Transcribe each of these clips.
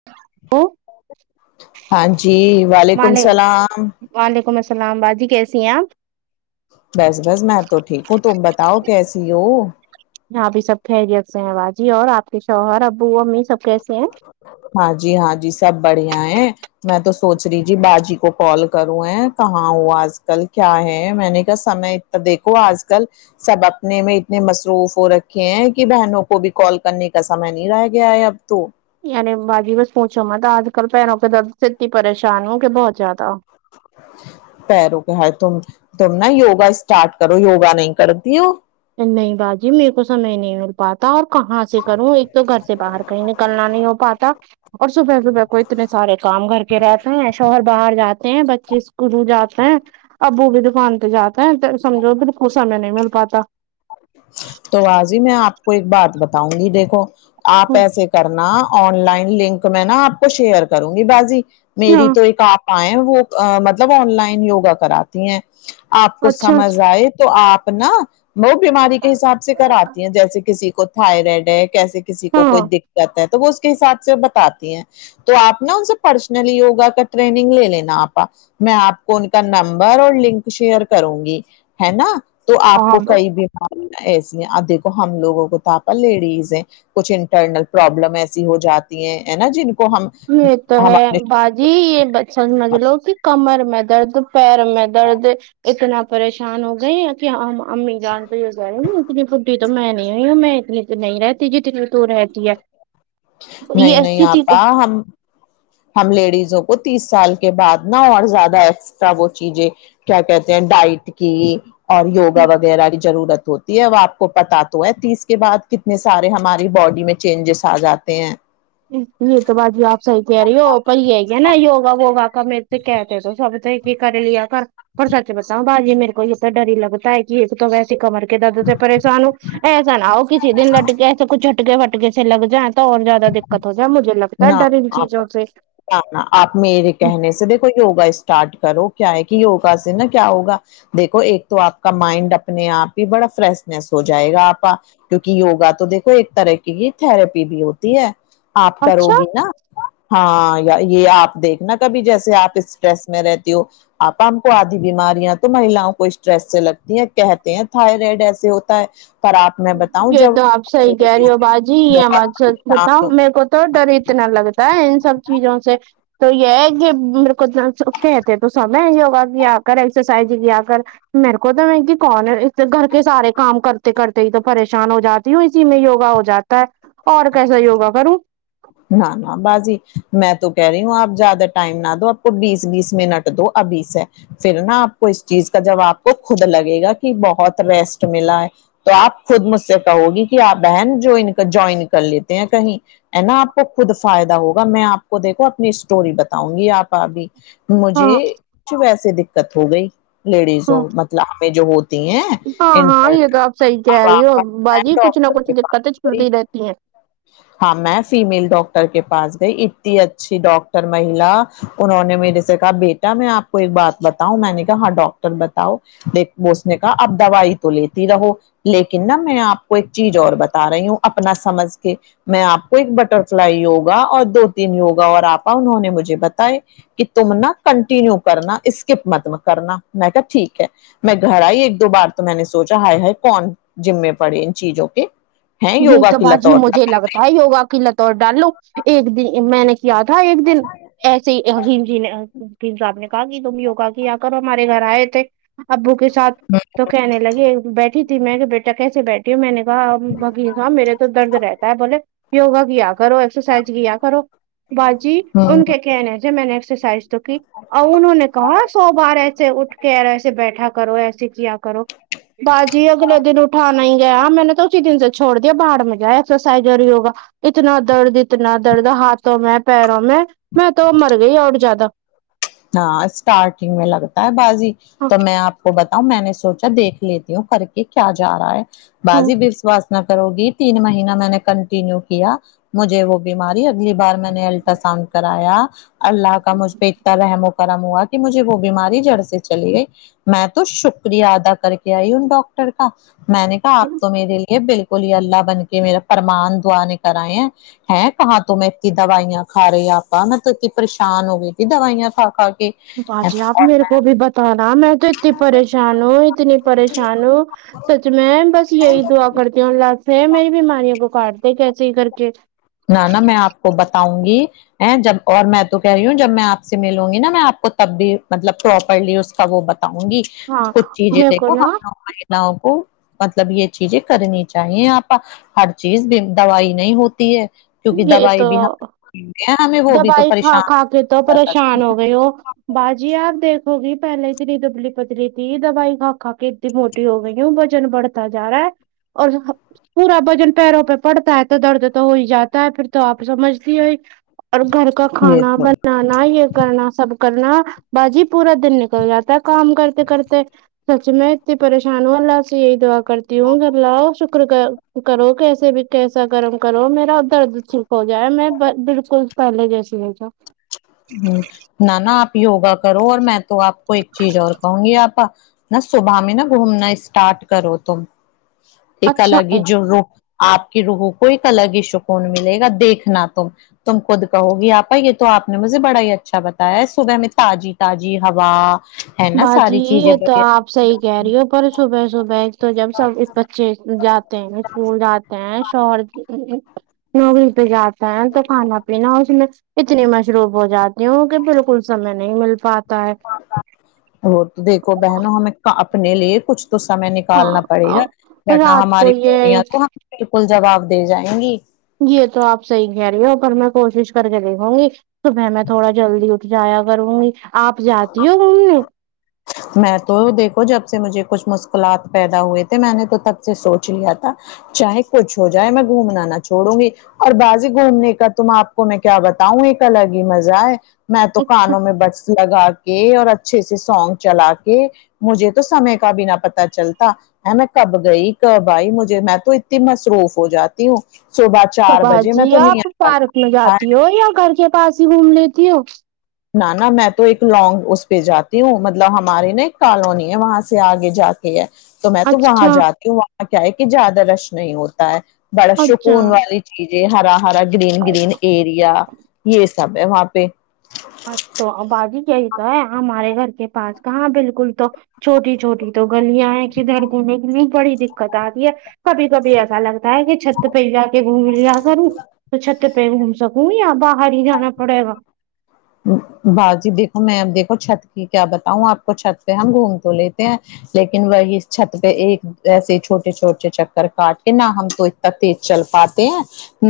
[unintelligible] ہاں جی وعلیکم وعلیک سلام وعلیکم السلام باجی کیسی ہیں آپ بس بس میں تو ٹھیک ہوں تم بتاؤ کیسی ہو یہاں بھی سب خیریت سے ہیں باجی اور آپ کے شوہر ابو امی سب کیسے ہیں ہاں جی ہاں جی سب بڑھیا ہیں میں تو سوچ رہی جی باجی کو کال کروں ایں کہاں ہو آج کل کیا ہے میں نے کہا سمے تو دیکھو آج کل سب اپنے میں اتنے مصروف ہو رکھے ہیں کہ بہنوں کو بھی کال کرنے کا سمے نہیں رہ گیا ہے اب تو یعنی باجی بس پوچھو مت آج کل پیروں کے درد سے اتنی پریشان ہوں کہ بہت زیادہ پیروں کے ہاے تم تم نا یوگا اسٹارٹ کرو یوگا نہیں کرتی ہو نہیں باجی میرے کو سمے نہیں مل پاتا اور کہاں سے کروں ایک تو گھر سے باہر کہیں نکلنا نہیں ہو پاتا اور صبح صبح کو اتنے سارے کام گھر کے رہتے ہیں شوہر باہر جاتے ہیں بچے اسکول جاتے ہیں ابو بھی دکان پہ جاتے ہیں تو سمجو بالکل سمے نہیں مل پاتا تو باجی میں آپ کو ایک بات بتاؤں گی دیکھو آپ ایسے کرنا آن لائن لنک میں نا آپ کو شیئر کروں گی باجی ہاں میری تو ایک آپ پا ہیں وہ مطلب آن لائن یوگا کراتی ہیں آپ کو اچھا سمجھ آئے تو آپ نا وہ بیماری کے اچھا حساب سے کراتی ہیں جیسے کسی کو تھائرائڈ ہے کیسے کسی کو ہاں کوئی دق قت ہے تو وہ اس کے حساب سے بتاتی ہیں تو آپ نا ان سے پرسنلی یوگا کا ٹرینگ لے لینا آپ میں آپ کو ان کا نمبر اور لنک شیئر کروں گی ہے نا تو آپ ہاں کو کئی بھی ایسی دیکھو ہم لوگوں کو تو آپا لیڈیز ہیں کچھ انٹرنل پرابلم ایسی ہو جاتی ہیں ہے نا جن کو ہم یہ تو ہم ہے اپنے با جی یہ بچچن سمجھ لو کہ کمر میں درد پیر میں درد اتنا پریشان ہو گئے ہیں کہ ہم امی جان تو ہی ہو جانی ن اتنی فڈی تو میں نہیں ہوئی میں اتنی نہیں رہتی جیتنی میں تو رہتی ہے یہ نہیں نہیں ایسی تھی [unintelligible] ہم لیڈیزوں کو تیس سال کے بعد نہ اور زیادہ ایکسٹرا وہ چیزیں کیا کہتے ہیں ڈائٹ کی اور یوگا وغیرہ کی ضرورت ہوتی اب آپ کو پتا تو ہے تیس کے بعد کتنے سارے ہماری باڈی میں چینجز آ جاتے ہیں یہ تو باجی آپ صحیح کہہ رہی ہو پر ہی ہے کیا نا یوگا وگا کا میں تو کہتے تھےسب کہ کر لیا کر پر سچ بتاؤ باجی میرے کو یہت تو ڈری لگتا ہے کہ ایک تو ویسے کمر کے دد سے پریشان ہو ایسا نہ ہو دن لٹ کے ایسا کچ جھٹکے فٹکے سے لگ جا تو اور زیاد دقت ہو جائے مجے لگتا نہ ان آپ چیزوں سے آپ میرے کہنے سے دیکھو یوگا اسٹارٹ کرو کیا ہے کہ یوگا سے نا کیا ہوگا دیکھو ایک تو آپ کا مائنڈ اپنے آپ ہی بڑا فریشنیس ہو جائے گا آپا کیونکہ یگا تو دیکھو ایک طرح کی تھرپی بھی ہوتی ہے آپ کرو اچھا گی نا ہاں یا یہ آپ دیکھنا کبھی جیسے آپ اسٹریس میں رہتی ہو آپا ہم کو آدھی بیماریاں تو ماہلاؤ کو اسٹریس سے لگتی ہیں کہتے ہیں تھائرائڈ ایسے ہوتا ہے پر آپ میں بتاؤں یہ جب تو آپ صحیح کہہ رہی ہو باجی یہ ہم بہت سات پریشان بتاؤ میرے کو تو ڈر اتنا لگتا ہے ان سب چیزوں سے تو یہ ہے کہ کچ ستے تو سمے ہوگا بھی آپ [unintelligible] ایکسرسائز کیا کر میرے کو تو میں کہ کون گھر کے سارے کام کرتے کرتے تو پریشان ہو جاتی ہوں اسی میں یوگا ہو جاتا ہے اور کیسا یوگا کروں نہ نہ باجی میں تو کہہ رہی ہوں آپ زیادہ ٹائم نہ دو آپ کو بیس بیس منٹ دو ابھی سے ہے پھر نا آپ کو اس چیز کا جب آپ کو خود لگے گا کہ ہی بہت ریسٹ ملا ہے تو آپ خود مجھ سے کہو گی کہ آپ بہن جو جوائن کر لیتے ہیں کہیں ہے نا آپ کو خود فائدہ ہوگا میں آپ کو دیکھو اپنی اسٹوری بتاؤں گی آپا ابھی ہاں مجھے کچھ ویسے دکت ہو گئی لیڈیزوں ہاں مطلب ہمیں جو ہوتی ہیں ہاں ہاں انٹر یہ تو پت کے پاس گئی چلتی رہتی ہیں ہاں میں فیمیل ڈاکٹر کے پاس گئی اتنی اچھی ڈاکٹر مہیلا انہوں نے میرے سے کہا بیٹا میں آپ کو ایک بات بتاؤں میں نے کہا ہاں ڈاکٹر بتاؤ دیک اس نے کہا اب دوائی تو لیتی رہو لیکن نہ میں آپ کو ایک چیز اور بتا رہی ہوں اپنا سمجھ کے میں آپ کو ایک بٹر فلائی یوگا اور دو تین یوگا اور آپا انہوں نے مجھے بتائے کہ تم نہ کنٹیینیو کرنا اسکپ مت کرنا میں کہا ٹھیک ہے میں گھر آئی ایک دو بار تو میں نے سوچا ہائے ہائے کون جذمے پڑے ان چیزوں کے ہیں یہی یوگا تو کے باجی لتور مجھے لگتا ہے ہی ہوگا کی لتوڑ ڈال لو ایک دن میں نے کیا تھا ایک دن ایسے ہی حمی جی نے مفیتی صاحب نے کہا کہ تم یوگا کیا کرو ہمارے گھر آئے تھے ابو کے ساتھ ساتھ تو کہنے لگے بیٹھی تھی میں کہ بیٹا کیسے بیٹھی ہوں میں نے کہا میرے تو درد رہتا ہے بولے یوگا کیا کرو ایکسرسائز کیا کرو باجی ان کے کہنہ سے میں نے ایکسرسائز تو کی اور انہوں نے کہا سو بار ایسے اٹھ کے ایسے بیٹھا کرو ایسے کیا کرو باجی اگلے دن اٹھانا ہی گیا میں نے تو اسی دن سے چھڑ دیا باہر میں جائے ایکسرسائز اور یوگا اتنا درد اتنا درد ہاتھوں میں پیروں میں میں تو مر گئی اور زیادہ ہاں اسٹارٹنگ میں لگتا ہے باجی تو میں آپ کو بتاؤ میں نے سوچا دیکھ لیتی ہوں کر کے کیا جا رہا ہے باجی کرو گی تین مہینہ میں نے کنٹینیو کیا مجھے وہ بیماری اگلی بار میں نے الٹراساؤنڈ کرایا اللہ کا مجھ پہ رحم و کرم ہوا کہ مجھے وہ بیماری جڑ سے چلی گئی میں تو شکریہ ادا کر کے آئی ان ڈاکٹر کا میں نے کہا آپ تو میرے لیے بالکل اللہ بن کے میرا پرمان دعا نے کرائے ہیں ہ کہاں تو میں اتنی دوائییا کھا رہے آپا میں تو اتنی پریشان ہو گئی دوائیا کھا کھا کے باجی آپ میرے کو بھی بتانا میں تو اتنی پریشان ہوں اتنی پریشان ہوں سچ میں بس یہی دعا کرتی ہوں اللہ سے میری بیماریوں کو کاٹتے کیسے ہی کر کے نہ نہا میں آپ کو بتاؤں گی جب اور میں تو کہہ رہی ہوں جب میں آپ سے ملوں گی نا میں آپ کو تب بھی مطلب پروپرلی اس تو وہ بتاؤں گی ہاں کچھ چیزیں میرے کو دیکھو نا ہم لگ کو مطلب یہ چیزیں کرنی چاہیے آپا ہر چیز دوائی نہیں ہوتی ہے کیونکہ یہ دوائی بھی تو ہم ہمیں وہ بھی تو دوائی کھ پریشان کھ کے تو کر پریشان ہو گئے ہو باجی آپ دیکھو گی پہلے اتنی دبلی پتلی تھی دوائی کھا کھا کے اتنی موٹی ہو گئی ہو وزن بڑھتا جا رہا ہے اور پورا وزن پیروں پہ پڑتا ہے تو درد تو ہو ہی جاتا ہے پھر تو آپ سمجھتی ہو اور گھر کا سکتی یہ کھانا تو بنانا یہ کرنا سب کرنا باجی پورا دن نکل جاتا ہے کام کرتے کرتے سچ میں اتنی پریشان ہوں اللہ سے یہی دعا کرتی ہوں کہ اللہ ش کرو کیسے بھی کیسا گرم کرو میرا درد ٹھیک ہو جائے میں بال کل پہلے جیسی ہوجاو نہ نا آپ یوگا کرو اور میں تو آپ کو ایک چیز اور کہوں گی آپا نہ صبح میں نہا گھومنا اسٹارٹ کرو تم ایک الگ اچھا ہی جو ر آپ کے روحوں کو ایک الگ ہی سکون ملے گا دیکھنا تم تم خود کہو گی آپا یہ تو آپ نے مجھے بڑا ہی اچھا بتایا ہے صبح میں تازی تازی ہوا ہے نا باجی ساری چیزیں یہ تو بڑھیا آپ صحیح کہہ رہی ہو پر صبح صبح تو جب سب بچے جات اسکول جاتے ہیں شوہر نوکری پہ جاتے تو کانا پینا او سی میں اتنی مشروب ہو جاتی کہ بالکل سمے نہیں مل پاتا ہے وہ تو دیکھو بہنوں ہمیں اپنے لیے کچھ تو سمے نکالنا ہاں پڑے گا اور نا رات کو ہماری بٹیاں یہ تو ہم بالکل جواب دے جائیں گی یہ تو آپ صحیح کہہ رہی ہو پر میں کوشش کر کے دیکھوں گی صبح میں تھوڑا جلدی جایا کروں گی آپ جاتی گھوم نے میں تو دیکھو جب سے مجھے کچھ مشکلات پیدا ہوئے تھے میں نے تو تب سے سوچ لیا تھا چاہے کچھ ہو جائے میں گھومنا نہ چھوڑوں گی اور باجی گھومنے کا تم آپ کو میں کیا بتاؤں ایک الگ ہی مزہ ہے میں تو اچھا کانوں میں بٹس لگا کے اور اچھے سے سونگ چلا کے مجھے تو سمے کا بنا پتا چلتا ہ میں کب گئی کب آئی مجھے میں تو اتنی مصروف ہو جاتی تی ہوں سوبا تو با جی آپ پارک میں جاتی ہو یا گھر کے پاس ہی گھوم لیتی ہو نہ نا میں تو ایک لانگ اس پہ جاتی ہوں مطلب ہمارے نا ایک کالونی ہے وہاں سے آگے جاتی ٹھیک ہے تو میں تو وہاں اچھا جاتی ہوں وہاں کیا ہے کہ زیادہ رش نہیں ہوتا ہے بڑا اچھا سکون والی کیجیے ہرا ہرا گرین ہاں گرین ایریا یہ سب ہے وہاں پہ تو ہے ہمارے گھر کے پاس کہاں بالکل تو [unintelligible] چھوٹی چھوٹی تو گلیاں ہیں کدھر گھومے اتنی بڑی دقت آتی ہے کبھی کبھی ایسا لگتا ہے کہ چھت پہ کںی جا کے گھوم لیا کروں تو چھت پے گھوم سکون یا باہر ہی جانا پڑے گا باجی دیکھو میں اب دیکھو چھت کی کیا بتاؤں آپ کو چھت پہ ہم گھوم تو لیتے ہیں لیکن وہی چھت پہ ایک ایسے چھوٹے چھوٹے چکر کاٹ کے نہ ہم تو اتنا تیز چل پاتے ہیں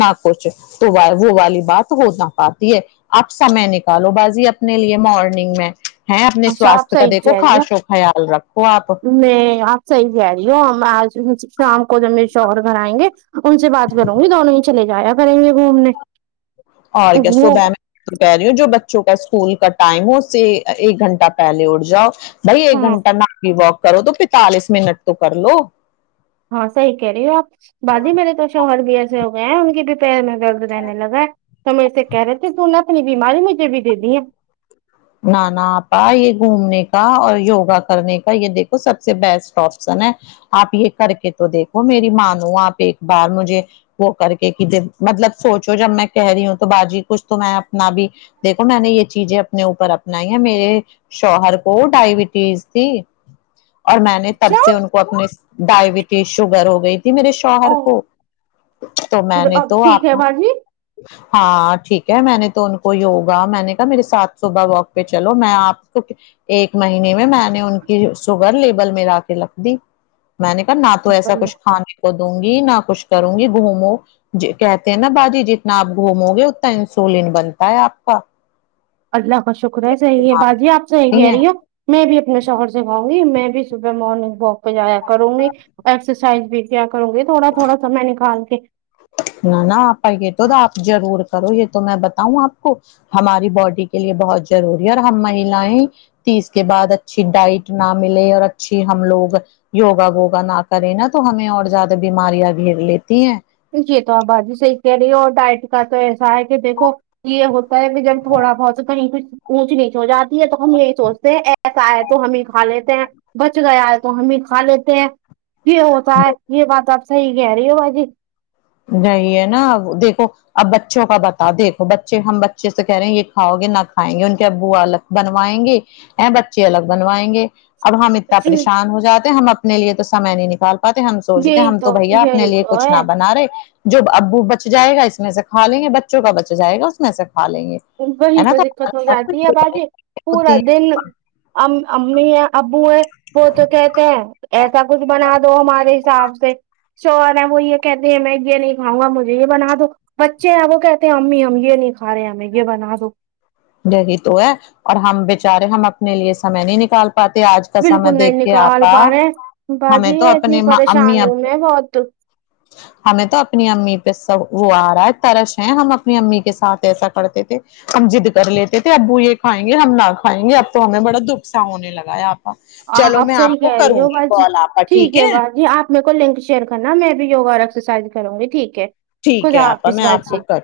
نہ کچھ تو وہ والی بات ہو نہ پاتی ہے اب سے میں نے کالو بازی اپنے لیے مارننگ میں ہیں اپنے اچھا آپ سواستھ کا صحیح دیکھو کہہ رہی خاش ہو خیال رکھو آپ میں آپ صحیح کہہ رہی ہ ہو ہم آج شام کو جب میرے شوہر گھر آئیں گے ان سے بات کروں گی دونوں ہی چلے جایا کریں گے گھومنے اور کیا وہ صبح میں کہے رہی جو بچوں کا اسکول کا ٹائم ہو اس سے ایک گھنٹہ پہلے اٹھاجاؤ بھائی ایک ہاں گھنٹہ مآرننگ والک کرو تو پینتالیس منٹ تو کر لو ہاں صحیح کہہ رہی ہو آپ باجی میرے تو شوہر بھی ایسے ہو گئے ہیں ان کی بھی پیر میں درد رہنے لگا ہے توہم انسے کہہ رہے تھے کیونہ اپنی بیماری مجھے بھی دے دی ہے نانا آپا یہ گھومنے کا اور یوگا کرنے کا یہ دیکھو سب سے بیسٹ آپشن ہے آپ یہ کر کے تو دیکھو میری مانو آپ ایک بار مجھے وہ کر کے کہ ج مطلب سوچو جب میں کہہ رہی ہوں تو باجی کچھ تو میں اپنا بھی دیکھو میں نے یہ چیزیں اپنے اوپر اپنائی ہے میرے شوہر کو ڈائبٹیز تھی اور میں نے تب اچھا سے ان کو اپنے ڈائبٹیز شوگر ہو گئی تھی میرے شوہر او کو تو میں پھر نے اب تو ٹھیک ہے آپ باجی ہاں ٹھیک ہے میں نے تو ان کو یوگا میں نے کہا میرے ساتھ صبح والک پہ چلو میں آپ کو ایک مہینے میں میں نے ان کی شوگر لیبل میں لا کے رکھ دی میں نے کہا نہ تو ایسا کچھ کھانے کو دوں گی نہ کچھ کروں گی گھومو کہتے ہیں نا باجی جتنا آپ گھومو گے اتنا انسولین بنتا ہے آپ کا اللہ کا شکر ہے صحیح ہے باجی آپ صحیح ٹھیک کہہ ہے رہی ہو میں بھی اپنے شوہر سے کہونگی میں بھی صبح مارننگ والک پہ جایا کروں گی ایکسرسائز بھی کیا کرو گی تھوڑا تھوڑا سمیں نکال کے نہ نہ آپا یہ تو آپ ضرور کرو یہ تو میں بتاؤں آپ کو ہماری باڈی کے لیے بہت ضروری ہے اور ہم مہیلائیں تیس کے بعد اچھی ڈائٹ نہ ملے اور اچھی ہم لوگ یوگا ووگا نہ کرے نا تو ہمیں اور زیادہ بیماریاں گھیر لیتی ہیں یہ تو آپ باجی صحیح کہہ رہی ہیں اور ڈائٹ کا تو ایسا ہے کہ دیکھو یہ ہوتی س بھی جن تھوڑا بہت کہ نہیں [unintelligible] اونچ نیچ ہو جاتی ہے تو ہم یہی سوچتے ہیں ایسا ہے تو ہمیں کھا لیتے ہیں بچ گیا ہے تو ہم ہی کھا لیتے ہیں یہ ہوتا ہے یہ بات آپ صحیح کہہ رہی ہو باجی وہی ہےنا اب دیکھو اب بچوں کا بتا تےہےدیکھو بچے ہم بچے سے کہہ رہ ہیں یہ کھاو گے نہ کھائیں گے ان کے ابو الگ بنوایں گے اے بچے الگ بنوائیں گے اب ہم اتنا پریشان ہو جاتے ہم اپنے لیے تو سمے نہیں نکال پاتیں ہم سوچتے ہیں یہی ہم تو بھیا اپنے یہی لیے تو کچھ ہے نہ بنا رہے جو ابو بچ جائے گا اس میں سے کھا لیں گے بچوں کا بچ جائے گا اس میں سے کھا لیں گے وہی ہے نا تو دقت ہو جاتی ہے باجی پورا ہوتی دن ام امی ابو ہے وہ تو کہتے ہیں ایسا کچھ بنا دو ہمارے حساب سے شوہر ہے وہ یہ کہتے ہیں میں یہ نہیں کھاوں گا مجھے یہ بنا دو بچے ہیں وہ کہتے ہیں امی ہم یہ نہیں کھا رہے ہیں ہمیں یہ بنا دو یہی تو ہے اور ہم بےچارے ہم اپنے لیے سمے نہیں نکال پاتے آج کا سمے بالکل نہیں دیکھ کے نکال آپا پا رہے ہمیں باجی تو اتنی اپنے پریشان امی ہوں ابو میں بہت ہمیں تو اپنی امی پہ سب وہ آ رہا ہے ترس ہیں ہم اپنی امی کے ساتھ ایسا کرتے تھے ہم ضد کر لیتے تھے ابو یہ کھائیں گے ہم نہ کھائیں گے اب تو ہمیں بڑا دکھ سا ہونے لگا ہے آپ چلو میں صحیح آپ کو کہہ کروں گی کال آپا ٹھیک ہے مے کو لنک شیئر کرنا میں بھی یوگا اور ایکساسائز کروں گی ٹھیک ہے ٹھیک ہے خدا آپا حافظ میں آپ کو باجی کر